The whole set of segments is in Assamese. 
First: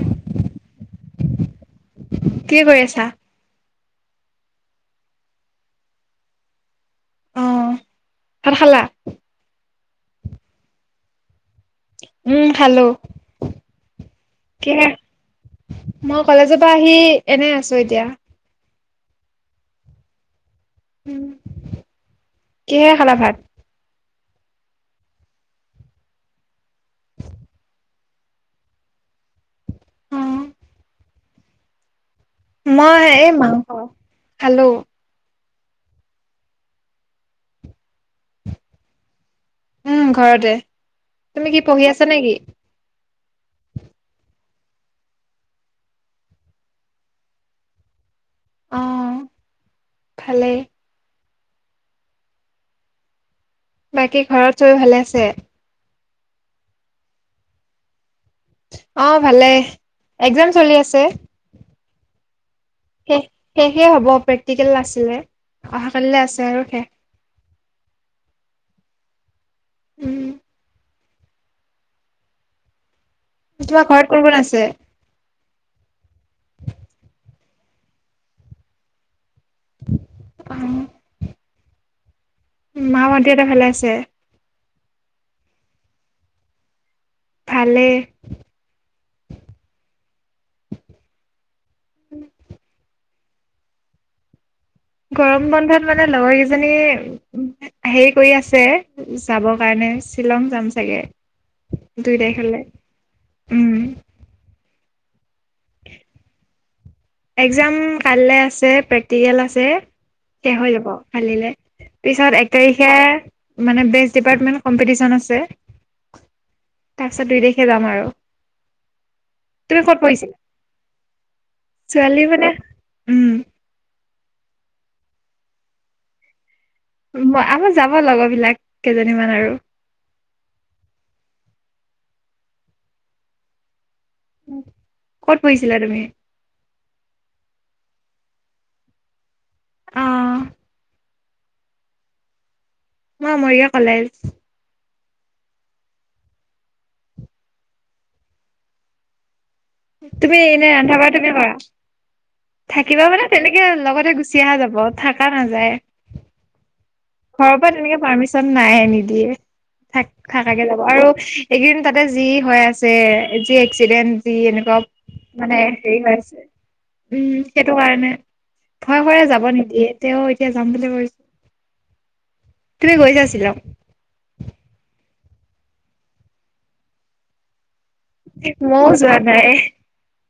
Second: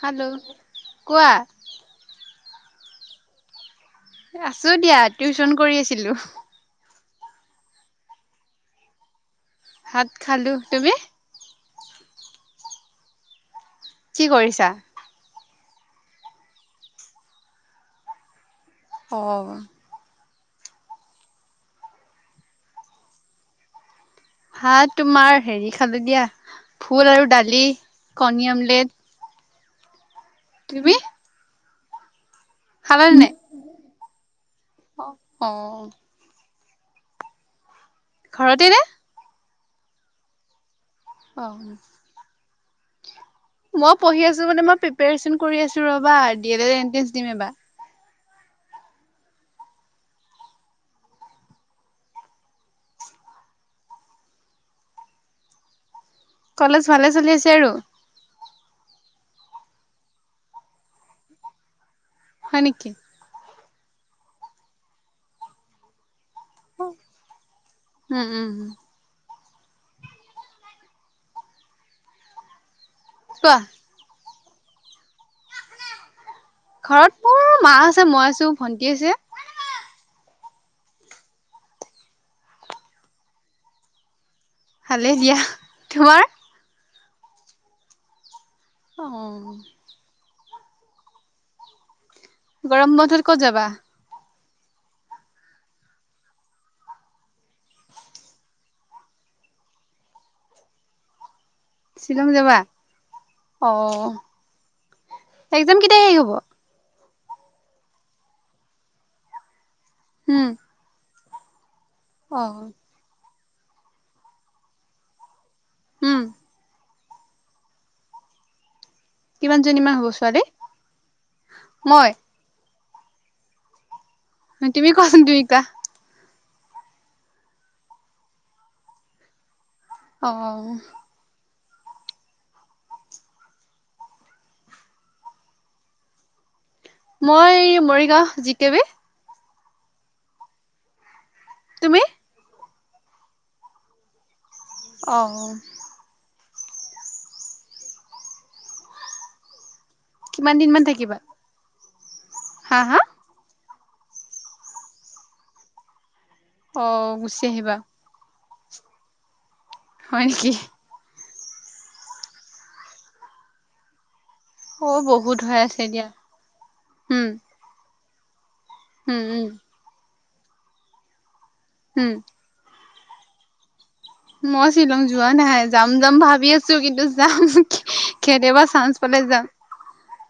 হেল্ল', কোৱা। কি কৰি আছা। আছো দিয়া, টিউচন কৰি আছিলো। অ', ভাত খালা?। ভাত খালো। তুমি? উম', খালো। কি কৰিছা? মই কলেজপা আহি, এনে আছো এতিয়া। অহ'। [inaudible] কিহেৰে খালা ভাত? ভাত তোমাৰ, হেৰি খালো দিয়া। ফুল আৰু ডালি, কণী আমলেট। তুমি? মই খালানে এই নাই মাংস, খালো। অহ'। ঘৰতেই নে? উম', ঘৰতে। অ তুমি কি পঢ়ি আছা নেকি? মই পঢ়ি আছো মানে মই প্ৰিপেৰেচন কৰি আছো ৰ'বা, দি এল এড এন্ট্ৰেন্ছ দিম এইবাৰ। অহ', ভালে। বাকী, ঘৰত চবেই ভালে আছে? কলেজ ভালে চলি আছে আৰু। অ', ভালে। একজাম চলি আছে। হয়, নেকি। শেষ শেষে হ'ব প্ৰেক্টিকেল আছিলে, অহাকাইলে আছে। আৰু [inaudible] শেষ। উম', উম', উম'। উম'। কোৱা তোমাৰ ঘৰত কোন-কোন আছে? ঘৰত মোৰ মা আছে, মই আছো ভন্টি আছে। [inaudible] অ'। মা ভন্টিহাতে ভালে আছে। ভালে দিয়া, তোমাৰ? ভালে। অ'। গৰম বন্ধত ক'ত যাবা? গৰম বন্ধত মানে লগৰ কেইজনী, হেৰি কৰি আছে, যাবৰ কাৰণে। এ শ্বিলং যাম চাগে। দুই শ্বিলং যাবা? তাৰিখলে, উম'। এক্জাম কেতিয়া শেষ হ'ব। এক্জাম কাইলে আছে, প্ৰেক্টিকেল আছে, উম শেষ হৈ যাব কালিলে। পিছত অ এক তাৰিখে, মানে বেচ ডিপাৰ্টমেন্ট কম্পিটিচন আছে। হ'ম। তাৰপিছত দুই তাৰিখে যাম আৰু। তুমি কিমানজনী মান ক'ত হ'ব পঢ়িছিলা ছোৱালী? মই ছোৱালী মানে, উম'। তুমি কোৱাচোন, দুইটা। ম-আমাৰ যাব লগ বিলাক, কেইজনীমান আৰু। অহ'। ক'ত পঢ়িছিলা তুমি? মই মৰিগাঁও জি কে বি অ তুমি ম মৰিগ কলেজ অহ, তুমি কিমান এনে দিন মান ৰান্ধাবাৰা থাকিবা? তুমি কৰা হা হা থাকিবা মানে তেনেকে লগতে গুচি অহা যাব থকা নাযায়। অ গুচি আহ আহিবা চব নাই নিদিয়ে থাক হয় নেকি? থাকাকে যাব আৰু। এইকেইদিন তাতে যি হৈ আছে যি এক্সিডেণ্ট যি অপ অ বহুত মানে হৈ আছে দিয়া হেৰিছে উম সেইটো কাৰণে ভয় উম খয় যাব উম নিদিয়ে তেওঁ এতিয়া যাম বুলি কৈছে। হম তুমি গৈছাছিলা। মই শ্বিলং যোৱা নাই যাম যাম ভাবি আছো কিন্তু যাম কেতিয়াবা মইও চান্স যোৱা পালে যাম নাই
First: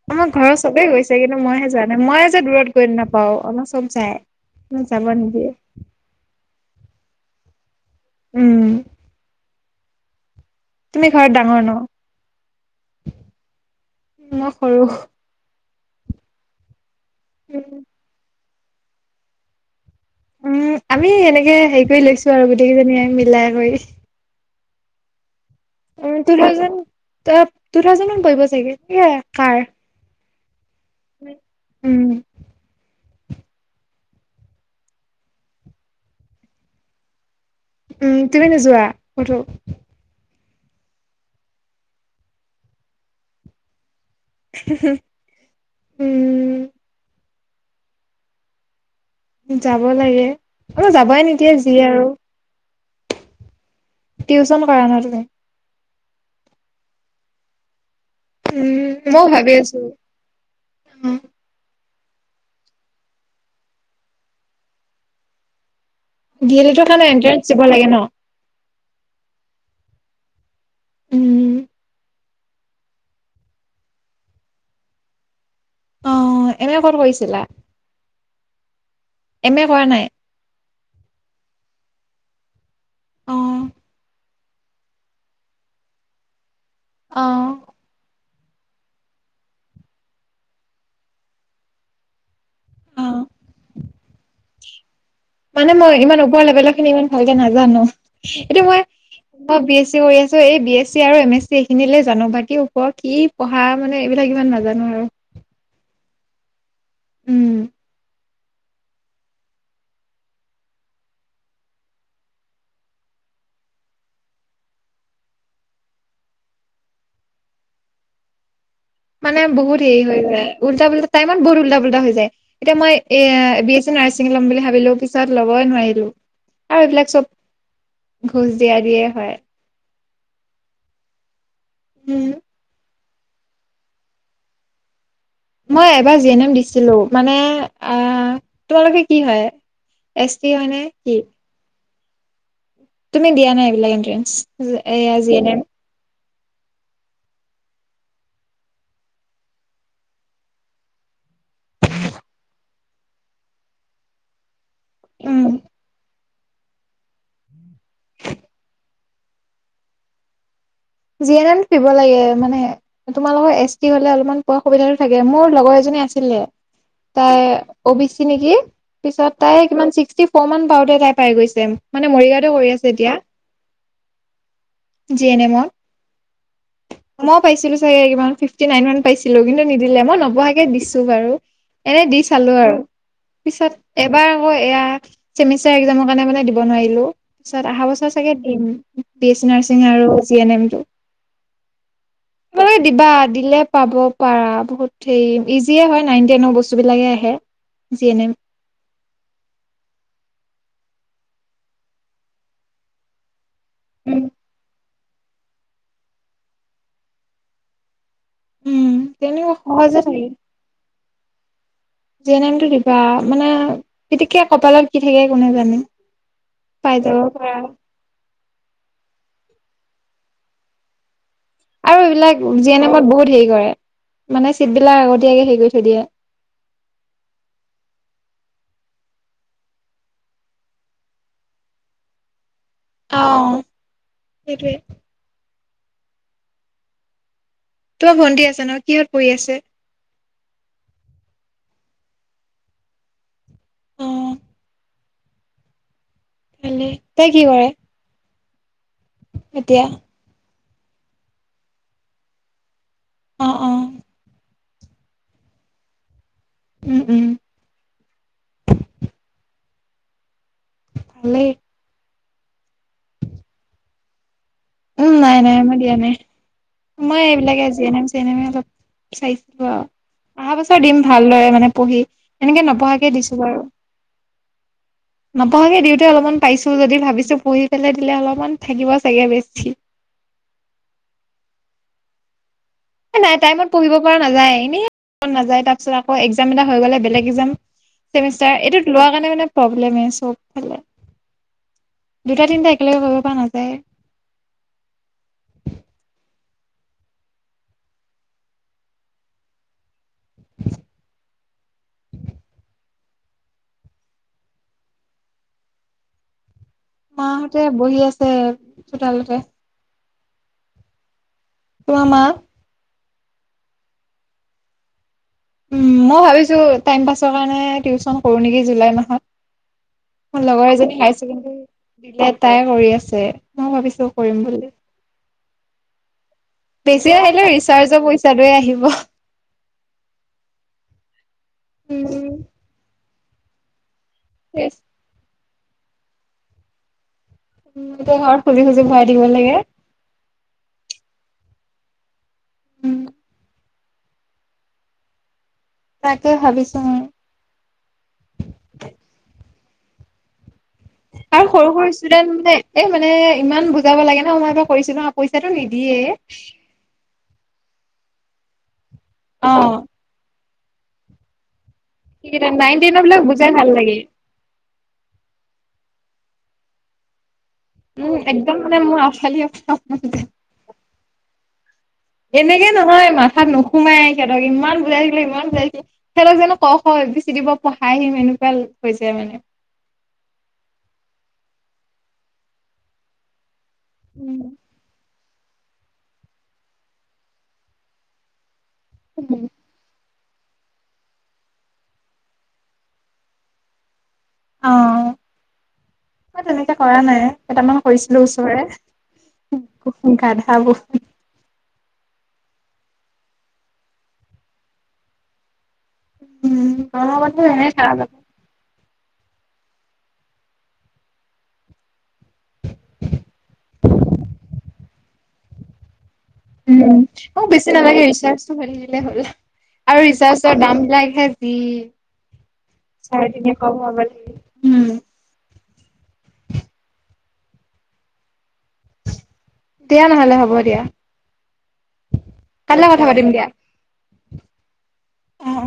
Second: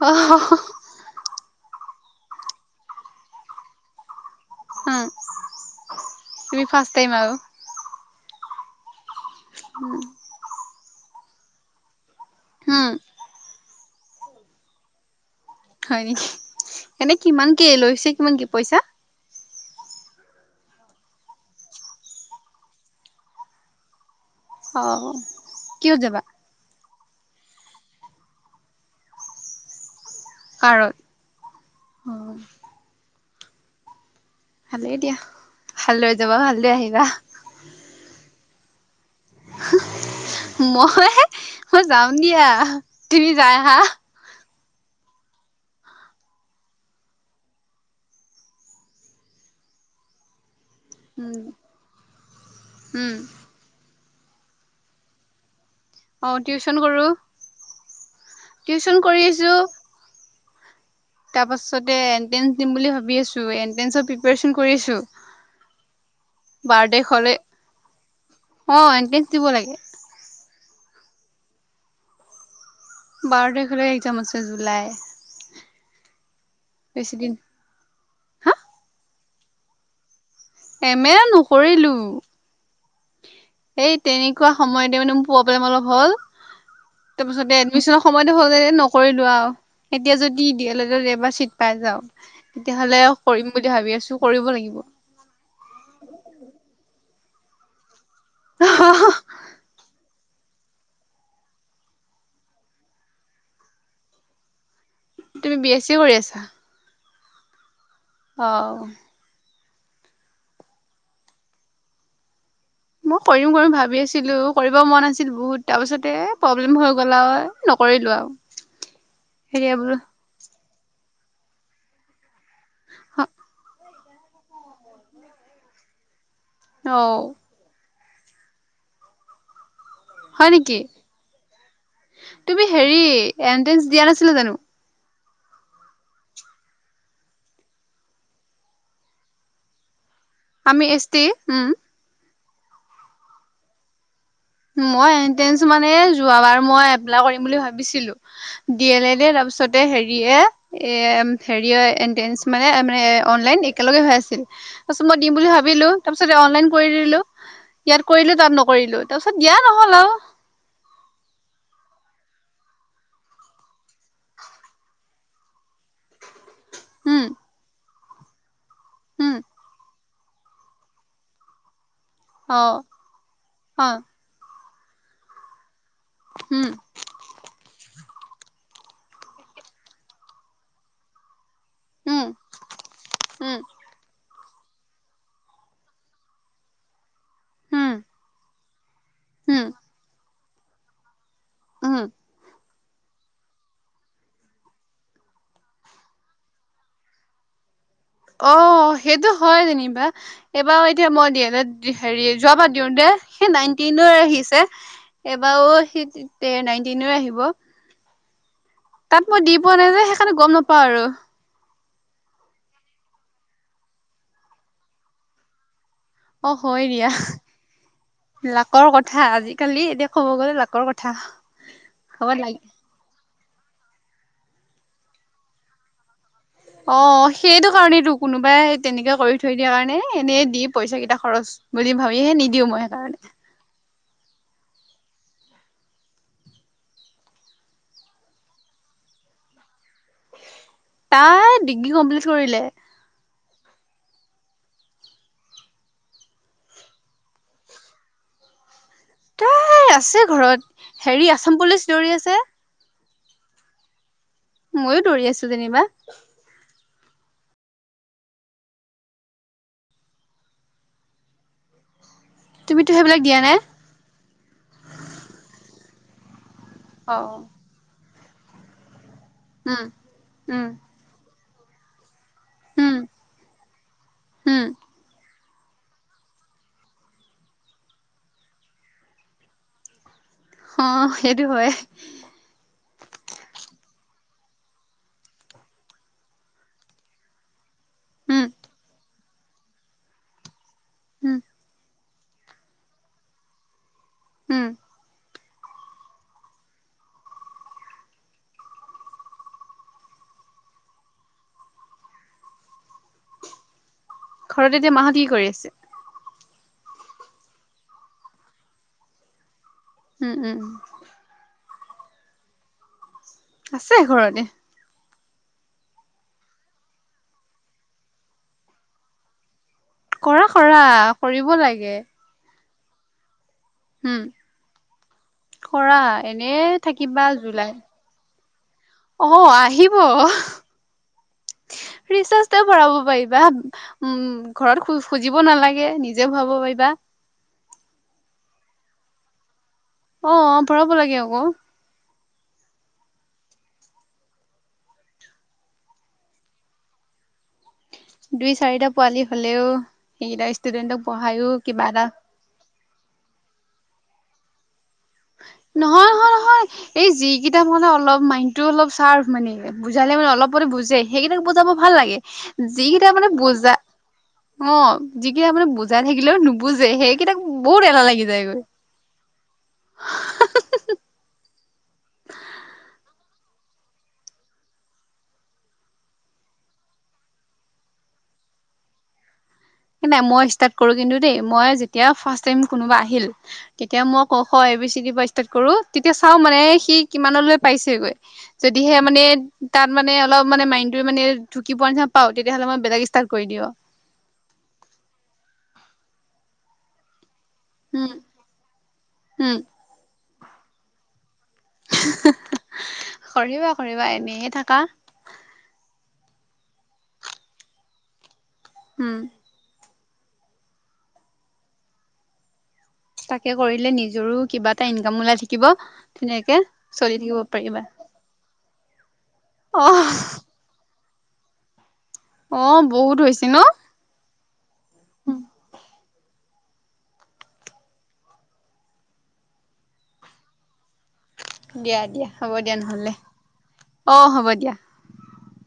অ আমাৰ ঘৰৰত চবে গৈছেগে কিন্তু মইহে যাৱা নাই মই হে যে দূৰত গৈ নাপাও আমাৰ চব যায় উম, যাব নিদিয়ে। তুমি ফাৰ্ষ্ট টাইম আৰু। উম উম, তুমি ঘৰত ডাঙৰ ন। হম উ মই কৰৰুো হয় নেকি এনে কিমান কি লৈছে কিমান কি পইচা। উম, আমি এনেকে হেৰি কৰি লৈছো আৰু গোটেই কেইজনীয়ে মিলাই কৰি। অ কিহত যাবা? তু থাউজেণ্ড তু থাউজেণ্ড পৰিব চাগে কাৰ কাৰণ উম, ভালেই দিয়া ভাল লৈ যাবা ভালদৈ আহিবা উম, তুমি নোযোৱা কটো মই মই যাাম দিয়া তুমি যাই হা উম যাব লাগে অল যাবাই উম, নিকিয়ে যি আৰু উম, টিউচন কৰা ন তুমি। অ টিউচন কৰো টিউচন উম কৰি মই ভাবি আছো তাৰ পাছতে এন্ট্ৰেন্স দিম বুলি ভাবি আছো। ডি এল এডৰ বাৰডে কাৰণে হলে এন্ট্ৰেন্স দিব লাগে ন? অ এনট্ৰেঞ্চ দিব লাগে। উম, বাৰ তাৰিখলৈ এক্সাম আছে জুলাই। অহ এম এ কত বেছি দিন কৰিছিলা? এম এ কৰা নাই এম এ নকৰিলো অ', এই তেনে সময়তে মানে ম পোৱা প অলপ হল তাৰ অ', পিছতে এমিনৰয় মইতো স নকৰিলো আৰু এতিয়া যদি দি এল লেড ট এবাৰ চিট পাই যাও। তেতিয়াহলে অ'। কৰিম বুলি ভাবি আছো কৰিব লাগিব। মানে মই ইমান ওপৰ লেভেলৰ খিনি ইমান ভালকে নাজানো এটো মই, মই বি এছি কৰি আছো এই বি এছ চি আৰু এম এছ চি এইখিনিলে জানো বাকী ওপৰ কি পঢ়া মানে এইবিলাক ইমান নাজানো আৰু তুমি বি এছ চি কৰি আছা উম, অঁ মই কৰিম কৰিম ভাবি আছিলো কৰিব মন আাছিল বহুত তাৰ পাছতে প্ৰব্লেম হৈ গ'লাঐ কৰিলো আৰু। মানে হেৰিয়া বহুত বোলো হেৰি হৈ যায় উল্টা উ্টা টাইমত বহুত উল্টা প্টা হৈ যায় এতিয়া মই এ বি নাৰ্ছিং ল'ম বুলি ভাবিলোও পিছত ল'বই নোৱাৰিলো আৰু অ এইবিলাক চব ঘোচ দিয়া দিয়ে হয় হয় নেি উম না জো মই এবাৰ জি এন এম দিছিলো মানে আহ তোমালোকে কি হয়? এছ টি হয়নে আমি এছ কি? টি উম তুমি দিয়া নাই এইবিলাক এণ্ট্ৰেন্ঞ্চ মই এতে আছো মানে যোৱাবাৰ মই এপ্লাই কৰিম বুলি ভাবিছিলো দি এল লেদ তাৰপিছতে হেৰি এ-এ হেৰি এটে মানে অনলাইন একেলগে হৈ আছিল তাৰ পাছত মই দিম এম বুলি উম ভাবিলো তাৰ পিছত অনলাইন কৰি দিলো ইয়াত কৰিলো তাত নকৰিলো। তাৰপিছত দিয়া নহ'ল আৰু। জি এন এম পিব লাগে মানে তোমালোকৰ এছ টি হলে অলপমান পোৱা সুবিধাটো থাকে মোৰ লগৰ এজনী আছিলে উম তাই। অ' বি চি নেকি পিছত উম তাই কিমান ছিক্সটি ফ'ৰ মান পাওঁতে তাই পাই গৈছে মানে মৰিগাঁৱতে অ কৰি আছে এতিয়া অ জি এন এমত উম মই পাইছিলো চাগে ফিফটি নাইন মান পাইছিলো কিন্তু নিদিলে মই নবহাকে দিছো বাৰু এনে দি উম চালো আৰু উম পিছত এবাৰ আকৌ এয়া চেমিষ্টাৰ এক্সাম ৰ কাৰণে মানে দিব নোৱাৰিলো পিছত অহা উম বছৰ চাগে দিম। বি এছ চি উম নাৰ্ছিং আৰু জি এন এম উম পঢ়ি দিবা দিলে পাব পাৰা বহুত হেৰি ইজিয়ে হয় নাইনটেনৰ বস্তু বিলাকে আহে। জি এন অ সেইটো হয় দে নিি বা এইবাৰ এতিয়া মই দি এল লেড হেৰি যোৱ বাতিও দে সেই নাইনটিন এম আহিছে। এবাৰো সি নাইনটিন আহিব উম তাত তেনে মই দি পোৱা নাই সহজে যে হয়ে সেইকাৰণে গম নাপাওঁ আৰু জে নামটো দিব বা মানে তেতিকে কপালত কি থাকে কোনে জানে অ হয় পাই দিয়া যাব পাৰা লাকৰ কথা কথা আজিকালি এতিয়া ক'ব গ'লে লাকৰ কথা। আৰু হ'ব এইবিলাক লাগে জি এন এমত বহুত হেৰি কৰে মানে চিটবলাক আগতীয়াকে হেৰি কৰি থৈ দিয়ে অ, সেইটো কাৰণেইেতো কোনোবাই তেনেকে কৰি থৈ দিয়া কাৰণে এনে দি পইচা কেইটা খৰচ বুলি ভাবিহে নিদিও মই সেইকাৰণে সেইটোৱে তোমাৰ ভণ্টি আচেনে কিহত পৰি আছে। তাই ডিগ্ৰী কমপ্লিট কৰিলে অ খি তই কি কৰে এতিয়া তাই আছে ঘৰত হেৰি আসাম পুলিচ দৌৰি আছে অ-অ ময়ো দৌৰি আছো যেনিবা। উম উম ভালে তুমিতো সেইবিলাক দিয়াানে উম, নাই-নাই মই দিয়া নাই অ মই এইবিলাকে জি নম চি নম অলপ চাইছিলো আৰু উম আহা উম বছৰ দিম ভালদৰে মানে পঢ়ি। এনেকে নপঢ়াকে দিছো বাৰু। হম। নপঢাকে দিওঁতে অলপমান পাইছো যদি ভাবিছো পঢ়ি পেলাই দিলে অলপমান থাকিব চাগে বেছি অ', সেইটো হয়। নাই টাইমত পঢ়িব পৰা নাযায় এনেই নাযায় তাৰপিছত আকৌ এক্সাম এটা হৈ গ'লে বেলেগ এক্সাম উম মষ্টাৰ এইটো লোৱাৰ কাৰণে মানে প্ৰব্লেম চবফালে হম। দুটা তিনিটা একেলগে কৰিব পৰা নাযায় উম। [unintelligible] ঘৰত এতিয়া মাহত কি কৰি আছে? মাহঁতে বহি আছে চোতালতে উম, উম, উ তোমাৰ মা আছে ঘৰতে। মই ভাবিছোঁ টাইম পাছৰ কাৰণে টিউশচন কৰোঁ নেকি জুলাই মাহত কৰা লগৰ কৰা এজনী কৰিব [unintelligible] লাগে দিলে তাই কৰি আছে মই ভাবিছো কৰিম বুলি কৰাই বেছি আহিলে ৰিচাৰ্জৰ পইচাটোয়ে অ আহিব উম ৰিচাৰ্ছ ভৰাব পাৰিব কিবা উম ঘৰত খুজিব নালাগে নিজে ভৰাাব পাৰিবা এতিয়া ঘৰত খুজি, খুজি ভৰাই দিব লাগে অ', অ', ভৰাব লাগে আকৌ উম। তাকে ভাবিছোঁ। দুই চাৰিটা পোৱালি হলেও সেইকেইটা ষ্টুডেন্টক আৰু পঢ়ায়ো সৰু কিবা সৰু এটা ষ্টুডেণ্ট মানে এ মানে ইমান বুজাব লাগে ন কৰিছিলো হা পইচাটো নিদিয়ে নহয়, নহয়, নহয়। এই যিকেইটা মানে অলপ। অলপ মাইণ্ডটো অলপ চাৰ্ফ অ মানে বুজালে মানে অলপ বুজে সেইকেইাক বুজাব ভাল লাগে নাইন টেনৰ যিকেইটা বিলাক মানে বুজাই ভাল বুজা লাগে অ যিকেইটা মানে বুজাই থাকিলেও নুবুজে সেইকেইটাক বহুত এনা উম লাগি একদম যায়গৈ মানে মোৰ আউফালি আউফালি তাত নোসোমাই সিহঁতক ইমান বুজাইছিলো ইমান বুজাইছিলে সিহঁতক [unintelligible] কি ভাল হৈছে মানে নাই মই ষ্টাৰ্ট কৰো কিন্তু দেই মই যেতিয়া ফাৰ্ষ্ট টাই কোনোবা আহিল কেতিয়া মই, ক উম, খ এ বি চি ডি ৰ পৰা ষ্টাৰ্ট কৰো। তেতিয়া চাও মানে, সি কিমানলৈ পাইছেগৈ? যদিহে মানে তাত মানে অলপ মানে মাইন্ত মানে ঢুকি পোৱাৰ নিচিনা পাওঁ তেতিয়'লে মই বেলেগ ষ্টাট্ কৰি দিওঁ ম তেনেকে কৰা নাই কেইটামান উম, কৰিছিলো উম, ওচৰে খাব [unintelligible] কৰিবা, কৰিবা এনেয়ে থাকা উম, অ', [unintelligible] হম। তাকে কৰিলে নিজৰো কিবা এটা ইনকাম ওলাই থাকিব ধুনীয়াকে উ, চলি থাকিব মোক বেছি পাৰিবা নালাগে ৰিচাৰজটো ভাল দিলে হ'ল আৰু অ', ৰিচাৰজৰ দাম বিলাক ভি অ', বহুত চাৰে হৈছে ন? [unintelligible] দিয়া নহলে হ'ব দিয়া দিয়া, দিয়া হ'ব দিয়া, কাইলৈ কথা নহলে অ', হ'ব দিয়া আহ।